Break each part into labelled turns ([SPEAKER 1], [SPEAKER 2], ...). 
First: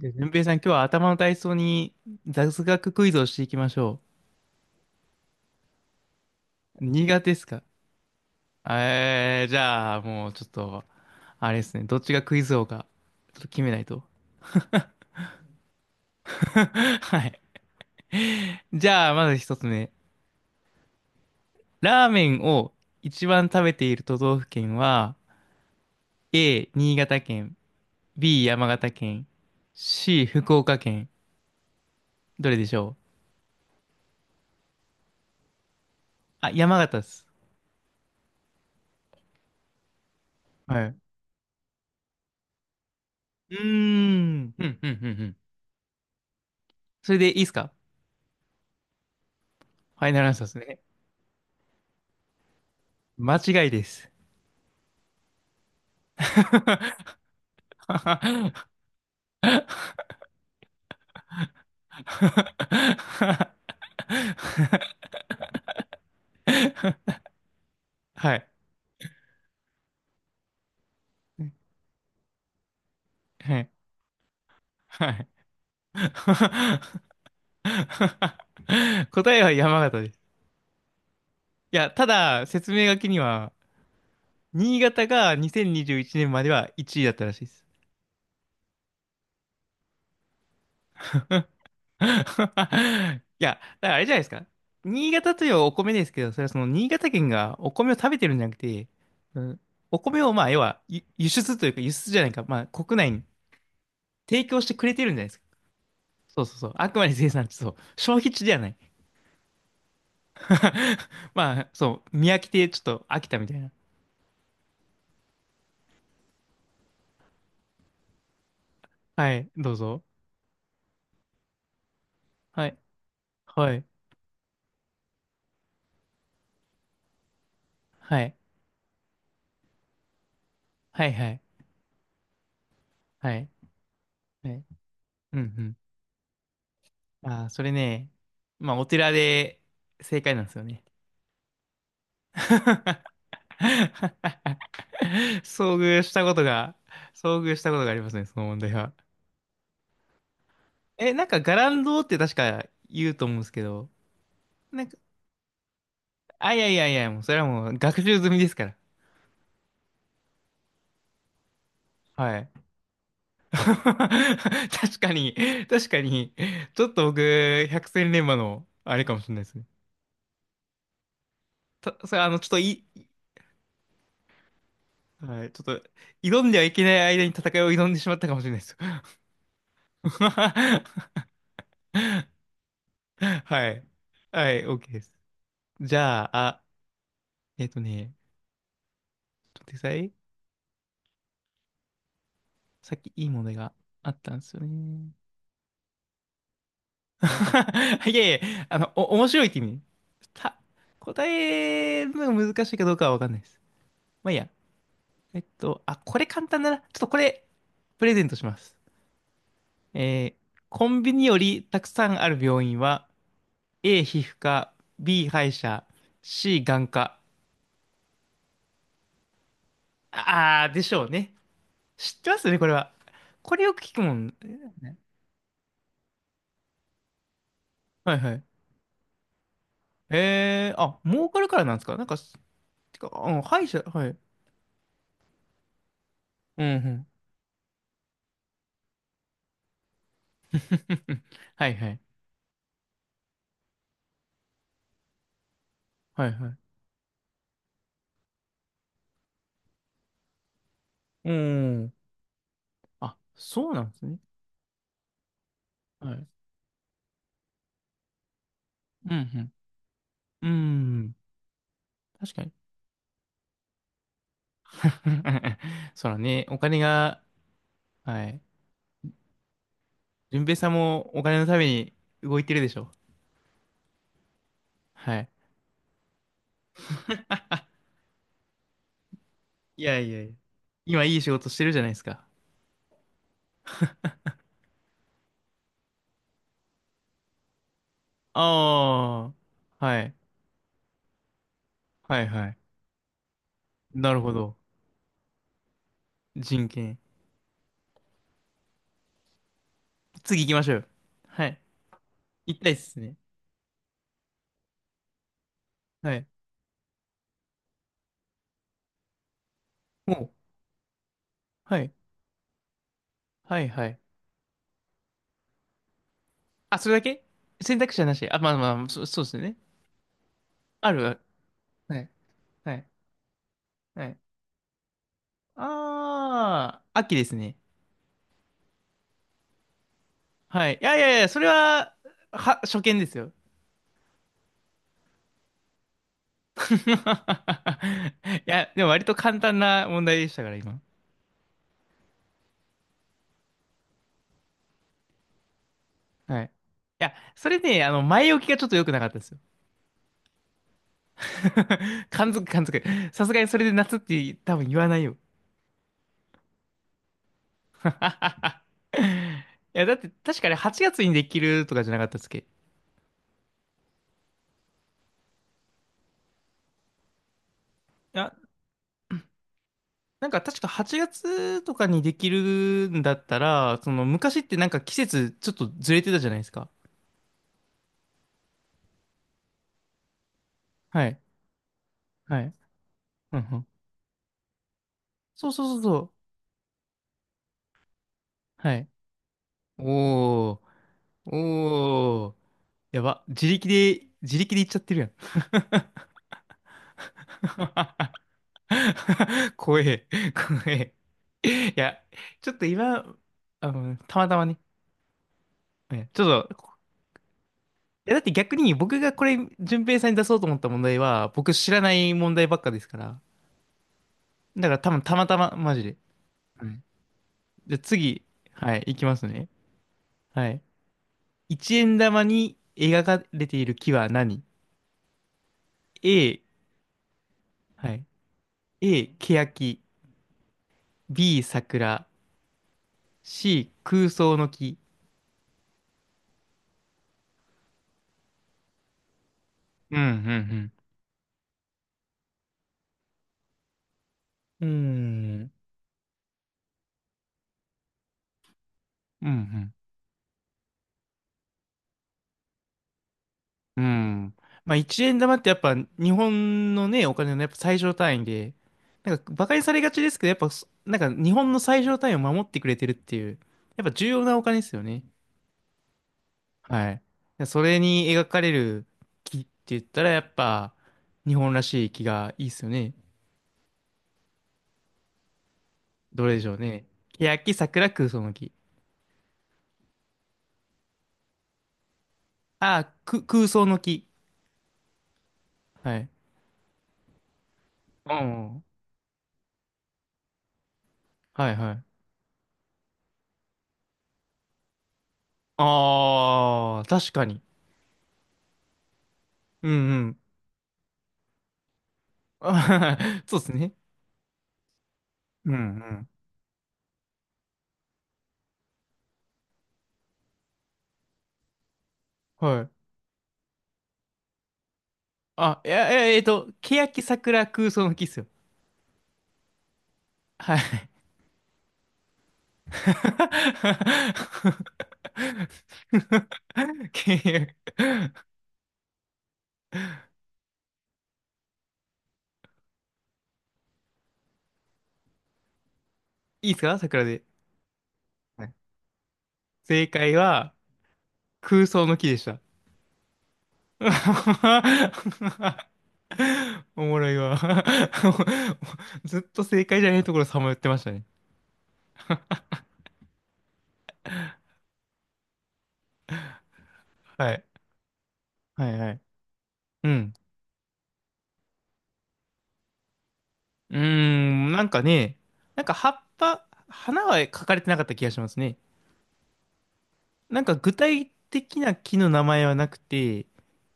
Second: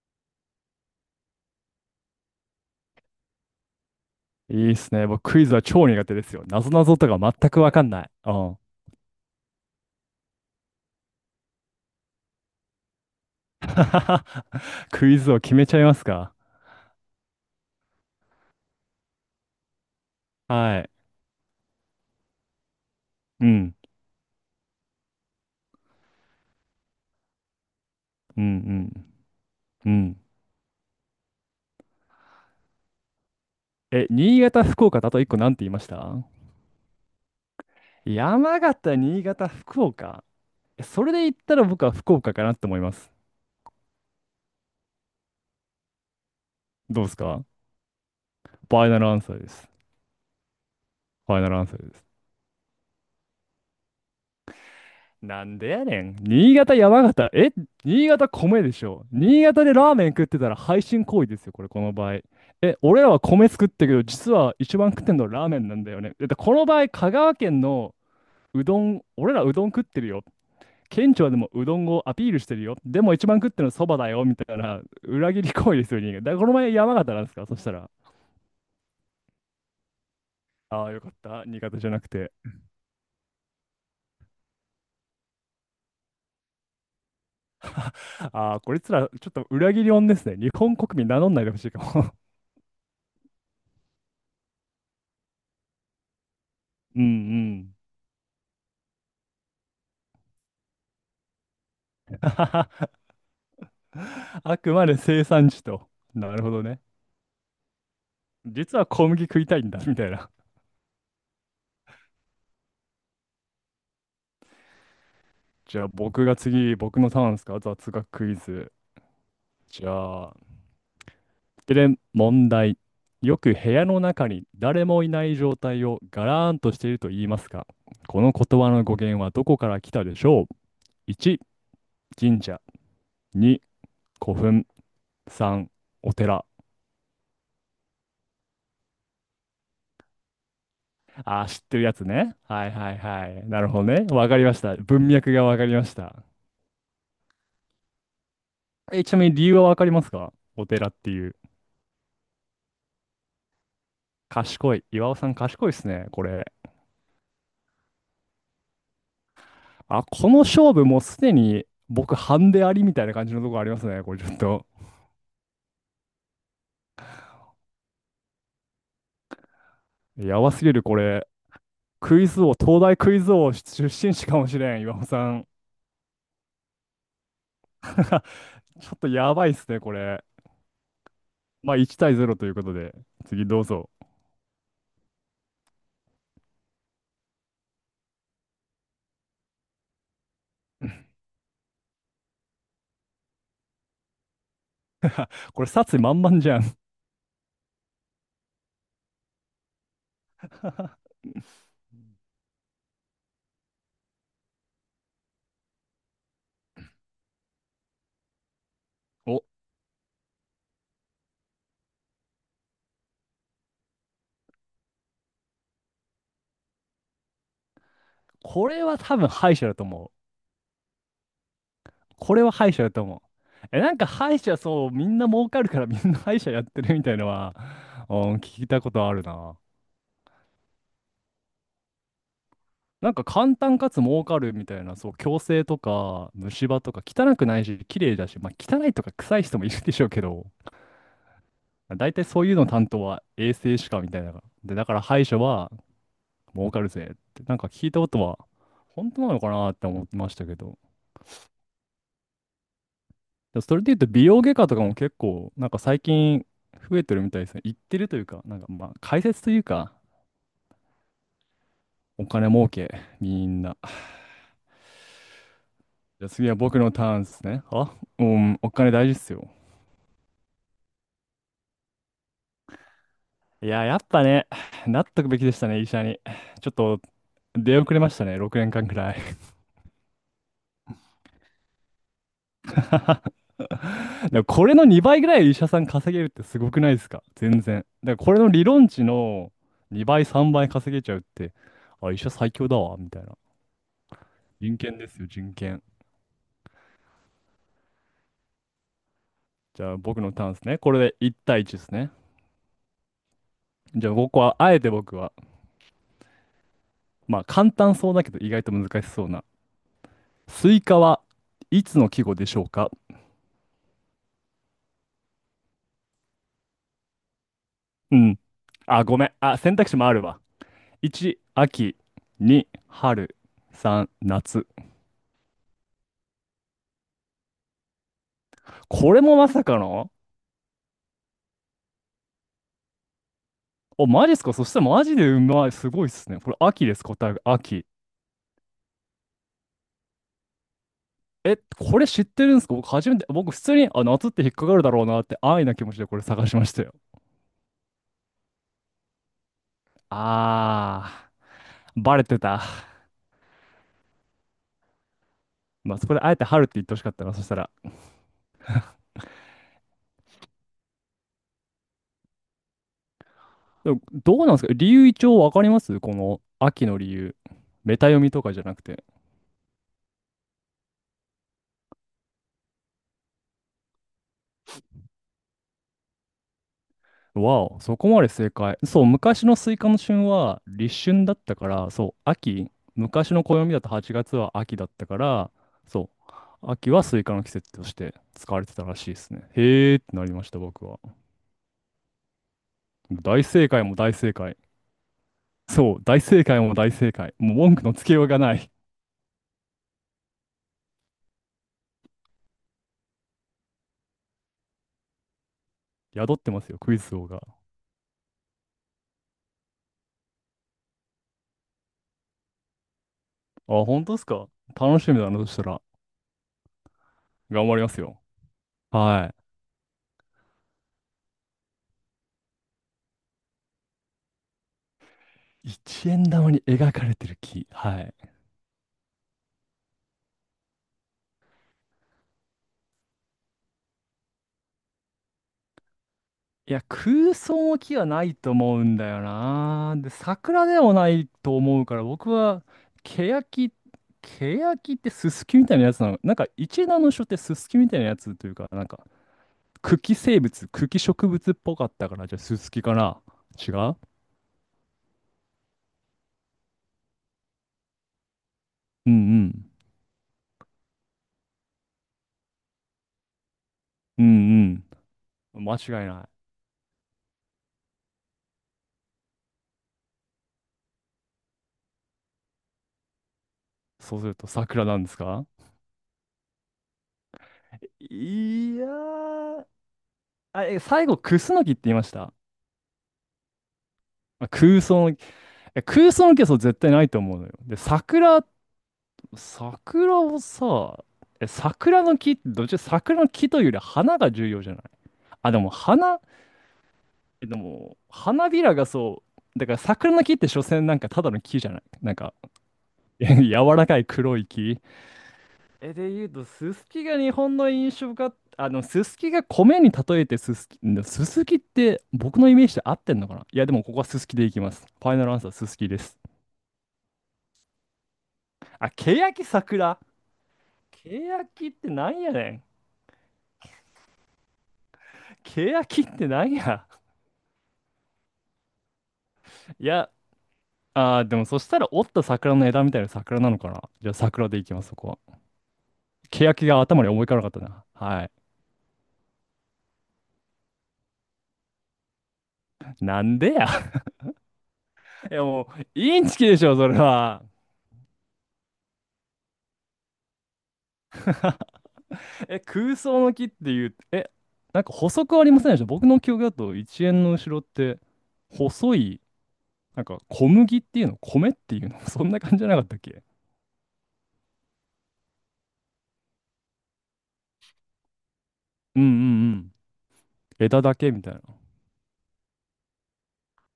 [SPEAKER 1] で、順平さん、今日は頭の体操に雑学クイズをしていきましょ
[SPEAKER 2] いいっすね。僕、クイズは超苦手ですよ。なぞ
[SPEAKER 1] う。
[SPEAKER 2] なぞと
[SPEAKER 1] 苦手
[SPEAKER 2] か
[SPEAKER 1] です
[SPEAKER 2] 全く
[SPEAKER 1] か？
[SPEAKER 2] わかんない。うん。
[SPEAKER 1] じゃあ、もうちょっと、あれですね、どっちがクイズ王か、ちょっと決めないと。
[SPEAKER 2] クイズを決めちゃいます か？
[SPEAKER 1] はい。じゃあ、まず一つ目。
[SPEAKER 2] はい。
[SPEAKER 1] ラーメンを一番
[SPEAKER 2] う
[SPEAKER 1] 食べ
[SPEAKER 2] ん。
[SPEAKER 1] ている都道府県は、A、新潟県、
[SPEAKER 2] う
[SPEAKER 1] B、山形
[SPEAKER 2] ん、
[SPEAKER 1] 県、
[SPEAKER 2] うん、うん。
[SPEAKER 1] C、福岡県。どれでしょう？
[SPEAKER 2] え、新潟、福岡だと一個なんて言いました？
[SPEAKER 1] あ、山形です。
[SPEAKER 2] 山形、新潟、福岡。
[SPEAKER 1] は
[SPEAKER 2] え、
[SPEAKER 1] い。う
[SPEAKER 2] それで言ったら僕は福岡かなって思います。
[SPEAKER 1] ーん。うん、うん、うん、うん。
[SPEAKER 2] どうで
[SPEAKER 1] そ
[SPEAKER 2] す
[SPEAKER 1] れでいい
[SPEAKER 2] か？
[SPEAKER 1] ですか？
[SPEAKER 2] ファイナルアンサーです。
[SPEAKER 1] ファイナルアンサーですね。
[SPEAKER 2] ファイナルアンサーです。
[SPEAKER 1] 間違いです。
[SPEAKER 2] なんでやねん。新潟、山
[SPEAKER 1] は
[SPEAKER 2] 形。え、新潟米でしょ。新潟でラーメン食ってたら配信行為ですよ、これ、この場合。え、俺らは米作ってるけど、実は一番食ってんのラーメンなんだよね。だってこの場合、香川県の
[SPEAKER 1] い。
[SPEAKER 2] うどん、俺らうどん食ってるよ。県庁でもうどんをアピールしてるよ。でも一番食っ
[SPEAKER 1] は
[SPEAKER 2] てる
[SPEAKER 1] い。
[SPEAKER 2] のそばだよ、みたいな
[SPEAKER 1] はい。
[SPEAKER 2] 裏切り行為ですよ、新潟。だからこの前山形なんですか、そしたら。
[SPEAKER 1] 答えは山形です。
[SPEAKER 2] ああ、よかった。新
[SPEAKER 1] い
[SPEAKER 2] 潟じ
[SPEAKER 1] や、
[SPEAKER 2] ゃな
[SPEAKER 1] た
[SPEAKER 2] くて。
[SPEAKER 1] だ、説明書きには、新潟が2021年までは1位だったらしいです。
[SPEAKER 2] ああ、こいつら、ちょっと裏切り音ですね。日本国民名乗んないでほしいかも。
[SPEAKER 1] いや、だからあれじゃないですか？新潟というお米ですけど、それはその新
[SPEAKER 2] うんう
[SPEAKER 1] 潟県がお
[SPEAKER 2] ん。
[SPEAKER 1] 米を食べてるんじゃなくて、うん、お米をまあ、要は輸出というか輸出じゃないか、まあ、国内に 提
[SPEAKER 2] あ
[SPEAKER 1] 供し
[SPEAKER 2] く
[SPEAKER 1] てく
[SPEAKER 2] ま
[SPEAKER 1] れ
[SPEAKER 2] で
[SPEAKER 1] てるんじゃない
[SPEAKER 2] 生
[SPEAKER 1] ですか？
[SPEAKER 2] 産地と。な
[SPEAKER 1] そ
[SPEAKER 2] る
[SPEAKER 1] う
[SPEAKER 2] ほ
[SPEAKER 1] そう
[SPEAKER 2] ど
[SPEAKER 1] そう。
[SPEAKER 2] ね。
[SPEAKER 1] あくまで生産地、そう。消費地ではない。
[SPEAKER 2] 実は小麦食いたいんだ、みたいな。
[SPEAKER 1] まあ、そう。見飽きて、ちょっと飽きたみたいな。
[SPEAKER 2] じゃあ僕が次、僕のターンですか？雑学クイズ。
[SPEAKER 1] はい、どう
[SPEAKER 2] じ
[SPEAKER 1] ぞ。
[SPEAKER 2] ゃあ、で、問
[SPEAKER 1] はい、
[SPEAKER 2] 題。よく部
[SPEAKER 1] はい、
[SPEAKER 2] 屋の中に誰もいない状態をガラーンとしていると言いますか？
[SPEAKER 1] は
[SPEAKER 2] この
[SPEAKER 1] い、
[SPEAKER 2] 言葉の語源はどこから来たでしょう？
[SPEAKER 1] はい、はい、
[SPEAKER 2] 1、神社。
[SPEAKER 1] はい、
[SPEAKER 2] 2、古
[SPEAKER 1] はい。
[SPEAKER 2] 墳。
[SPEAKER 1] うん、
[SPEAKER 2] 3、
[SPEAKER 1] う
[SPEAKER 2] お寺。
[SPEAKER 1] ん。ああ、それね、まあ、お寺で正解なんですよね。
[SPEAKER 2] ああ、知ってるやつね。はいはいは い。なるほどね。わかりました。文脈がわかり
[SPEAKER 1] 遭
[SPEAKER 2] まし
[SPEAKER 1] 遇し
[SPEAKER 2] た。
[SPEAKER 1] たことが、遭遇したことがありますね、その問題は。
[SPEAKER 2] え、ちなみに理由はわかりますか？お寺って
[SPEAKER 1] え、なん
[SPEAKER 2] いう。
[SPEAKER 1] か、伽藍堂って確か言うと思うんですけど、
[SPEAKER 2] 賢
[SPEAKER 1] な
[SPEAKER 2] い。
[SPEAKER 1] んか、
[SPEAKER 2] 岩尾さん賢いですね、これ。
[SPEAKER 1] あ、いやいやいや、もう、それはもう学習済みですから。
[SPEAKER 2] あ、この勝負もうすでに僕
[SPEAKER 1] はい。
[SPEAKER 2] 半でありみたいな感じの とこありますね、これちょっと。
[SPEAKER 1] 確かに、確かに、ちょっと僕、百戦錬磨の、あれかもしれないですね。
[SPEAKER 2] やばすぎる、これ。
[SPEAKER 1] そ
[SPEAKER 2] ク
[SPEAKER 1] れ、
[SPEAKER 2] イズ
[SPEAKER 1] ちょっ
[SPEAKER 2] 王、
[SPEAKER 1] と
[SPEAKER 2] 東
[SPEAKER 1] い、
[SPEAKER 2] 大クイズ王出身地かもしれん、岩尾さ
[SPEAKER 1] は
[SPEAKER 2] ん。
[SPEAKER 1] い、ちょっと、挑んではいけない間に戦いを挑んでしまったかもしれない です。
[SPEAKER 2] ちょっ とやばいっすね、これ。まあ1-0ということで、次どう
[SPEAKER 1] はい。
[SPEAKER 2] ぞ。
[SPEAKER 1] はい、OK です。じゃあ、あ、えっとね、ちょっと待ってください。さっきいい問題があったんですよね。
[SPEAKER 2] これ殺意満々じゃん。
[SPEAKER 1] いやいや、面白いって意味。た、答えるのが難しいかどうかはわかんないです。まあいいや。あ、これ簡単だな。ちょっとこれ、プレゼントします。
[SPEAKER 2] お、
[SPEAKER 1] コンビニよりたくさんある病院は、A 皮膚科、B 歯医者、C 眼科。
[SPEAKER 2] これは多分敗者だと思う。
[SPEAKER 1] あー、でしょうね。知って
[SPEAKER 2] こ
[SPEAKER 1] ま
[SPEAKER 2] れ
[SPEAKER 1] すよ
[SPEAKER 2] は
[SPEAKER 1] ね、こ
[SPEAKER 2] 歯
[SPEAKER 1] れ
[SPEAKER 2] 医者だ
[SPEAKER 1] は。
[SPEAKER 2] と思
[SPEAKER 1] これ
[SPEAKER 2] う。
[SPEAKER 1] よ
[SPEAKER 2] え、
[SPEAKER 1] く
[SPEAKER 2] な
[SPEAKER 1] 聞
[SPEAKER 2] ん
[SPEAKER 1] く
[SPEAKER 2] か
[SPEAKER 1] もん。
[SPEAKER 2] 歯医者そう、
[SPEAKER 1] ね。
[SPEAKER 2] みんな儲かるからみんな歯医者やってるみたいなのは、
[SPEAKER 1] は
[SPEAKER 2] う
[SPEAKER 1] いは
[SPEAKER 2] ん、
[SPEAKER 1] い。
[SPEAKER 2] 聞いたことあるな。
[SPEAKER 1] あ、儲かるからなんですか？なんか、てか、
[SPEAKER 2] なんか
[SPEAKER 1] うん、
[SPEAKER 2] 簡
[SPEAKER 1] 歯医
[SPEAKER 2] 単
[SPEAKER 1] 者、
[SPEAKER 2] かつ
[SPEAKER 1] はい。
[SPEAKER 2] 儲かるみたいな、そう、矯正とか
[SPEAKER 1] うん
[SPEAKER 2] 虫
[SPEAKER 1] う
[SPEAKER 2] 歯とか
[SPEAKER 1] ん。
[SPEAKER 2] 汚くないし、綺麗だし、まあ汚いとか臭い人もいるでしょうけど、
[SPEAKER 1] はいはい。
[SPEAKER 2] 大体そういうの担当は衛生士かみたいな。で、だから歯医者は
[SPEAKER 1] はいは
[SPEAKER 2] 儲
[SPEAKER 1] い。
[SPEAKER 2] かるぜって、なんか聞いたことは、本当なのかなって思ってましたけど。
[SPEAKER 1] うん。あ、
[SPEAKER 2] でも
[SPEAKER 1] そう
[SPEAKER 2] そ
[SPEAKER 1] な
[SPEAKER 2] れで
[SPEAKER 1] ん
[SPEAKER 2] 言
[SPEAKER 1] で
[SPEAKER 2] う
[SPEAKER 1] す
[SPEAKER 2] と
[SPEAKER 1] ね。
[SPEAKER 2] 美容外科とかも結構なんか最
[SPEAKER 1] はい。
[SPEAKER 2] 近増えてるみたいですね。行ってるというか、なんかまあ
[SPEAKER 1] う
[SPEAKER 2] 解説と
[SPEAKER 1] ん
[SPEAKER 2] いうか、
[SPEAKER 1] うん。うん。
[SPEAKER 2] お
[SPEAKER 1] 確か
[SPEAKER 2] 金
[SPEAKER 1] に。
[SPEAKER 2] 儲け、みんな。
[SPEAKER 1] そら
[SPEAKER 2] じゃあ
[SPEAKER 1] ね、
[SPEAKER 2] 次は
[SPEAKER 1] お金
[SPEAKER 2] 僕のター
[SPEAKER 1] が、
[SPEAKER 2] ンですね。あ、
[SPEAKER 1] は
[SPEAKER 2] う
[SPEAKER 1] い。
[SPEAKER 2] ん、お金大事っすよ。
[SPEAKER 1] 順平さんもお金のために動いてるでしょ？
[SPEAKER 2] いや、やっぱね、なっ
[SPEAKER 1] は
[SPEAKER 2] と
[SPEAKER 1] い。
[SPEAKER 2] くべきでしたね、医者に。ちょっと出遅れましたね、6年間くらい。
[SPEAKER 1] いやいやいや。今いい仕事してるじゃないですか？
[SPEAKER 2] でもこれの2倍ぐらい医者さん稼げるってすごくないですか？全然。だからこれの理論値
[SPEAKER 1] ああ、
[SPEAKER 2] の
[SPEAKER 1] はい。
[SPEAKER 2] 2倍、3倍稼げちゃうって、あ、医
[SPEAKER 1] はい
[SPEAKER 2] 者
[SPEAKER 1] は
[SPEAKER 2] 最
[SPEAKER 1] い。
[SPEAKER 2] 強だわ、みたいな。
[SPEAKER 1] なるほど。
[SPEAKER 2] 人権ですよ、人権。
[SPEAKER 1] 人権。
[SPEAKER 2] じゃあ僕の
[SPEAKER 1] 次
[SPEAKER 2] タ
[SPEAKER 1] 行
[SPEAKER 2] ーン
[SPEAKER 1] き
[SPEAKER 2] で
[SPEAKER 1] ま
[SPEAKER 2] す
[SPEAKER 1] しょ
[SPEAKER 2] ね。
[SPEAKER 1] う。
[SPEAKER 2] これで1
[SPEAKER 1] はい。
[SPEAKER 2] 対1ですね。
[SPEAKER 1] 行きたいっすね。
[SPEAKER 2] じゃあここは、あえて僕は、
[SPEAKER 1] はい。
[SPEAKER 2] まあ簡単そうだけど意外と難しそうな。
[SPEAKER 1] もう、
[SPEAKER 2] スイカは
[SPEAKER 1] は
[SPEAKER 2] い
[SPEAKER 1] い。
[SPEAKER 2] つの季語でしょうか？
[SPEAKER 1] はいはい。あ、それだけ選択肢はな
[SPEAKER 2] う
[SPEAKER 1] し。あ、
[SPEAKER 2] ん。
[SPEAKER 1] まあまあ、
[SPEAKER 2] あ、ご
[SPEAKER 1] そう
[SPEAKER 2] め
[SPEAKER 1] で
[SPEAKER 2] ん。
[SPEAKER 1] すよね。
[SPEAKER 2] あ、選択肢もあるわ。
[SPEAKER 1] あるある。
[SPEAKER 2] 1、秋。
[SPEAKER 1] はい。
[SPEAKER 2] 2、
[SPEAKER 1] はい。
[SPEAKER 2] 春。
[SPEAKER 1] は
[SPEAKER 2] 3、
[SPEAKER 1] い。
[SPEAKER 2] 夏。
[SPEAKER 1] ああ、秋ですね。
[SPEAKER 2] これもまさかの、
[SPEAKER 1] はい。いやいやいや、それは、初見ですよ。
[SPEAKER 2] お、マジっすか？そしたらマジでうまい。すごいっすね。これ秋です、答えが。秋。
[SPEAKER 1] いや、でも割と簡単な問題でしたから、今。
[SPEAKER 2] え、これ知ってるんですか？僕初めて、僕普通に、あ、夏って引っかかるだろうなって安易な気持ちでこれ
[SPEAKER 1] はい。
[SPEAKER 2] 探
[SPEAKER 1] い
[SPEAKER 2] しましたよ。
[SPEAKER 1] や、それね、前置きがちょっと良くなかったですよ。
[SPEAKER 2] あー、バレ
[SPEAKER 1] 感
[SPEAKER 2] て
[SPEAKER 1] づく、
[SPEAKER 2] た。
[SPEAKER 1] 感づく。さすがにそれで夏って多分言わないよ。
[SPEAKER 2] まあそこであえて春って言ってほしかったな、そしたら。
[SPEAKER 1] いや、だって確かに8月にできるとかじゃなかったっすっけ？い
[SPEAKER 2] でもどうなんですか、理由一応わかりますこの秋の理由。メタ読み
[SPEAKER 1] や、
[SPEAKER 2] とかじゃなくて。
[SPEAKER 1] なんか確か8月とかにできるんだったら、その昔ってなんか季節ちょっとずれてたじゃないですか？
[SPEAKER 2] わお、そこまで正解。そう、昔のスイカの旬は
[SPEAKER 1] は
[SPEAKER 2] 立
[SPEAKER 1] い。
[SPEAKER 2] 春だったから、そう、
[SPEAKER 1] はい。
[SPEAKER 2] 秋。昔
[SPEAKER 1] う
[SPEAKER 2] の
[SPEAKER 1] んうん。
[SPEAKER 2] 暦だと8月は秋だったか
[SPEAKER 1] そ
[SPEAKER 2] ら、
[SPEAKER 1] うそうそうそ
[SPEAKER 2] そ
[SPEAKER 1] う。
[SPEAKER 2] う、秋はスイカの季節として使われて
[SPEAKER 1] は
[SPEAKER 2] た
[SPEAKER 1] い。
[SPEAKER 2] らしいですね。へーってなりまし
[SPEAKER 1] お
[SPEAKER 2] た、
[SPEAKER 1] ー。
[SPEAKER 2] 僕は。
[SPEAKER 1] おー。やば。
[SPEAKER 2] 大
[SPEAKER 1] 自
[SPEAKER 2] 正
[SPEAKER 1] 力
[SPEAKER 2] 解も
[SPEAKER 1] で、
[SPEAKER 2] 大正
[SPEAKER 1] 自力
[SPEAKER 2] 解。
[SPEAKER 1] で行っちゃってるやん。
[SPEAKER 2] そう、大正解も大正解。もう文句のつけようがない。
[SPEAKER 1] 怖え。怖え。いや、ちょっと今、たまたまね。ね。ち
[SPEAKER 2] 宿っ
[SPEAKER 1] ょっ
[SPEAKER 2] てま
[SPEAKER 1] と、
[SPEAKER 2] すよ、クイズ王が。
[SPEAKER 1] いやだって逆に僕がこれ、順平さんに出そうと思った問題は、僕知らない問題ばっかですから。
[SPEAKER 2] あ、本当ですか？
[SPEAKER 1] だから多
[SPEAKER 2] 楽
[SPEAKER 1] 分
[SPEAKER 2] し
[SPEAKER 1] た
[SPEAKER 2] み
[SPEAKER 1] ま
[SPEAKER 2] だ
[SPEAKER 1] た
[SPEAKER 2] な、そ
[SPEAKER 1] ま、
[SPEAKER 2] した
[SPEAKER 1] マ
[SPEAKER 2] ら。
[SPEAKER 1] ジで。はい。
[SPEAKER 2] 頑
[SPEAKER 1] じゃ
[SPEAKER 2] 張
[SPEAKER 1] あ
[SPEAKER 2] りますよ。
[SPEAKER 1] 次、はい、いきます
[SPEAKER 2] は
[SPEAKER 1] ね。はい。一円玉に描かれている木は何？
[SPEAKER 2] い。一
[SPEAKER 1] A、
[SPEAKER 2] 円玉に描かれてる木。
[SPEAKER 1] は
[SPEAKER 2] は
[SPEAKER 1] い。
[SPEAKER 2] い。
[SPEAKER 1] A、欅。B、桜。C、空想の木。
[SPEAKER 2] いや、空想の木はないと思うんだよな。
[SPEAKER 1] う
[SPEAKER 2] で、桜
[SPEAKER 1] ん、
[SPEAKER 2] でもないと思うから、僕は、ケヤキ、ケ
[SPEAKER 1] うん、
[SPEAKER 2] ヤキってス
[SPEAKER 1] う
[SPEAKER 2] ス
[SPEAKER 1] ん。
[SPEAKER 2] キみたいなやつなの。なんか、一円玉の書ってススキみたいなやつというか、なんか、
[SPEAKER 1] うん、
[SPEAKER 2] 茎植物っぽかったから、じゃあススキかな。違
[SPEAKER 1] うん、
[SPEAKER 2] う、
[SPEAKER 1] うん。まあ、1円玉ってやっぱ日本のね、お金のねやっぱ最小単位で、
[SPEAKER 2] う
[SPEAKER 1] な
[SPEAKER 2] んう
[SPEAKER 1] んか馬鹿に
[SPEAKER 2] ん。
[SPEAKER 1] されがちですけど、やっぱそ、なんか日本の最小単位を守ってくれてるっていう、やっぱ重
[SPEAKER 2] う
[SPEAKER 1] 要なお金
[SPEAKER 2] ん
[SPEAKER 1] ですよね。
[SPEAKER 2] うん。間違いない。
[SPEAKER 1] はい。でそれに描かれる木って言ったらやっぱ日本らしい木がいいですよね。
[SPEAKER 2] そうすると桜なんですか？
[SPEAKER 1] どれでしょうね。欅、桜、空想の木。
[SPEAKER 2] いやー、あ、え、最後、クスノキって言いました？
[SPEAKER 1] ああ、空想の木。
[SPEAKER 2] まあ空想の木、え、
[SPEAKER 1] はい。
[SPEAKER 2] 空想の木はそう絶対ないと思うのよ。で、
[SPEAKER 1] う
[SPEAKER 2] 桜、
[SPEAKER 1] ん。
[SPEAKER 2] 桜をさ、え、
[SPEAKER 1] はいは
[SPEAKER 2] 桜
[SPEAKER 1] い。
[SPEAKER 2] の木って、どっちら桜の木というより花が重要じゃない？あ、でも花、
[SPEAKER 1] ああ、確かに。
[SPEAKER 2] え、でも、花びらがそう、だ
[SPEAKER 1] うん
[SPEAKER 2] から
[SPEAKER 1] う
[SPEAKER 2] 桜
[SPEAKER 1] ん。
[SPEAKER 2] の木って所詮なんかただの木じゃないなんか、
[SPEAKER 1] あ
[SPEAKER 2] え、
[SPEAKER 1] そうですね。
[SPEAKER 2] 柔らかい黒い木？
[SPEAKER 1] うんう
[SPEAKER 2] え、
[SPEAKER 1] ん。
[SPEAKER 2] で言うと、ススキが日本の印象が、あの、ススキが米に例えてススキ、んススキって僕のイ
[SPEAKER 1] は
[SPEAKER 2] メー
[SPEAKER 1] い。
[SPEAKER 2] ジで合ってんのかな？いや、でもここはススキでいきます。ファイナルアンサー、
[SPEAKER 1] あ、
[SPEAKER 2] ス
[SPEAKER 1] い
[SPEAKER 2] ス
[SPEAKER 1] や、
[SPEAKER 2] キ
[SPEAKER 1] い
[SPEAKER 2] で
[SPEAKER 1] や
[SPEAKER 2] す。
[SPEAKER 1] 欅桜空想の木っすよ。
[SPEAKER 2] あ、ケヤキ桜。
[SPEAKER 1] はい。
[SPEAKER 2] ケヤキってなんやねん。ケヤキってなんや。
[SPEAKER 1] 欅。
[SPEAKER 2] いや、あー、でもそしたら折った桜の枝みたいな桜なのかな？じゃあ桜でいきます、そこは。ケ
[SPEAKER 1] いい
[SPEAKER 2] ヤ
[SPEAKER 1] っす
[SPEAKER 2] キ
[SPEAKER 1] か、
[SPEAKER 2] が
[SPEAKER 1] 桜
[SPEAKER 2] 頭に思
[SPEAKER 1] で？
[SPEAKER 2] い浮かばなかったな。はい。
[SPEAKER 1] はい。正解は、空想の木でした。
[SPEAKER 2] なんでや。いやも う、インチキでしょ、
[SPEAKER 1] お
[SPEAKER 2] そ
[SPEAKER 1] も
[SPEAKER 2] れ
[SPEAKER 1] ろいわ。
[SPEAKER 2] は。
[SPEAKER 1] ずっと正解じゃないところさまよってましたね。
[SPEAKER 2] え、空想の木っていう、え、なんか補足ありませんでした？僕の記憶だと一円
[SPEAKER 1] は
[SPEAKER 2] の
[SPEAKER 1] い。
[SPEAKER 2] 後ろって、
[SPEAKER 1] はいは
[SPEAKER 2] 細
[SPEAKER 1] い。
[SPEAKER 2] い、
[SPEAKER 1] う
[SPEAKER 2] なん
[SPEAKER 1] ん。
[SPEAKER 2] か小麦っていうの、米っていうの、そんな感じじゃなかったっけ？
[SPEAKER 1] うーん、なんかね、なんか葉っぱ、花は描かれてなかった気がしますね。
[SPEAKER 2] うんうんうん。
[SPEAKER 1] なんか具
[SPEAKER 2] 枝だ
[SPEAKER 1] 体
[SPEAKER 2] けみたいな。
[SPEAKER 1] 的な木の名前はなくて、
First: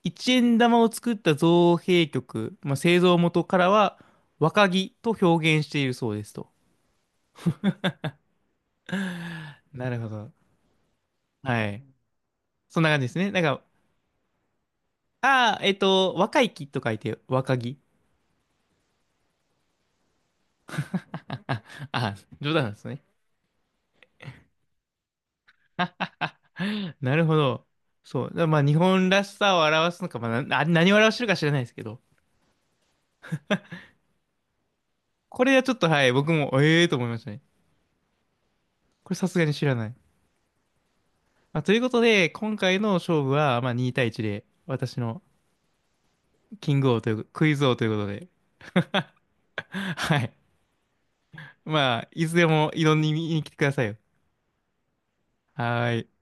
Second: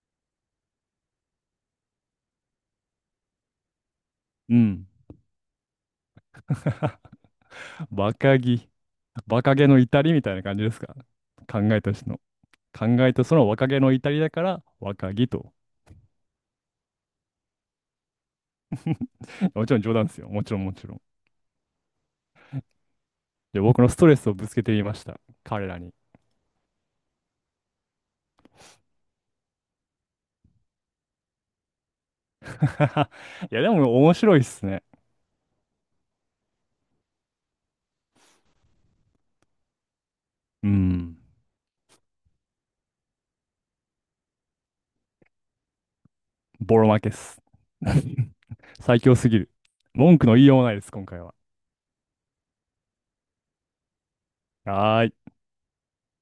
[SPEAKER 1] 一円玉を作った造幣局、まあ、製造元からは
[SPEAKER 2] う
[SPEAKER 1] 若
[SPEAKER 2] ん。
[SPEAKER 1] 木と表現しているそうですと。
[SPEAKER 2] バカギ。バカゲの
[SPEAKER 1] なる
[SPEAKER 2] 至
[SPEAKER 1] ほ
[SPEAKER 2] りみ
[SPEAKER 1] ど。
[SPEAKER 2] たいな感じですか？考
[SPEAKER 1] は
[SPEAKER 2] え
[SPEAKER 1] い。
[SPEAKER 2] た人の。
[SPEAKER 1] そん
[SPEAKER 2] 考
[SPEAKER 1] な感じで
[SPEAKER 2] え
[SPEAKER 1] す
[SPEAKER 2] た
[SPEAKER 1] ね。
[SPEAKER 2] そ
[SPEAKER 1] なん
[SPEAKER 2] の
[SPEAKER 1] か、
[SPEAKER 2] 若気の至りだから若気と。
[SPEAKER 1] ああ、若い木と書いて若木。
[SPEAKER 2] もちろん冗談ですよ。もちろんもちろん。
[SPEAKER 1] あ、あ、冗談なんですね。
[SPEAKER 2] で、僕のストレスをぶつけてみました。彼らに。
[SPEAKER 1] なるほど。そう。だからまあ日本らしさを表すのか、まあ、何を表してるか知らないですけど。
[SPEAKER 2] いや、でも面白いっすね。
[SPEAKER 1] これはちょっとはい、僕も、ええーと思いましたね。これさすがに知らない。
[SPEAKER 2] うん。
[SPEAKER 1] まあ、ということで、今回の勝負は、まあ、2対1で、私のキ
[SPEAKER 2] ボ
[SPEAKER 1] ング
[SPEAKER 2] ロ
[SPEAKER 1] 王
[SPEAKER 2] 負け
[SPEAKER 1] とい
[SPEAKER 2] っ
[SPEAKER 1] う、
[SPEAKER 2] す。
[SPEAKER 1] クイズ王ということで、
[SPEAKER 2] 最強すぎる。
[SPEAKER 1] は
[SPEAKER 2] 文句
[SPEAKER 1] い。
[SPEAKER 2] の言いようもないです、今回は。
[SPEAKER 1] まあ、いつでも挑みに来てくださいよ。
[SPEAKER 2] はーい。
[SPEAKER 1] はーい。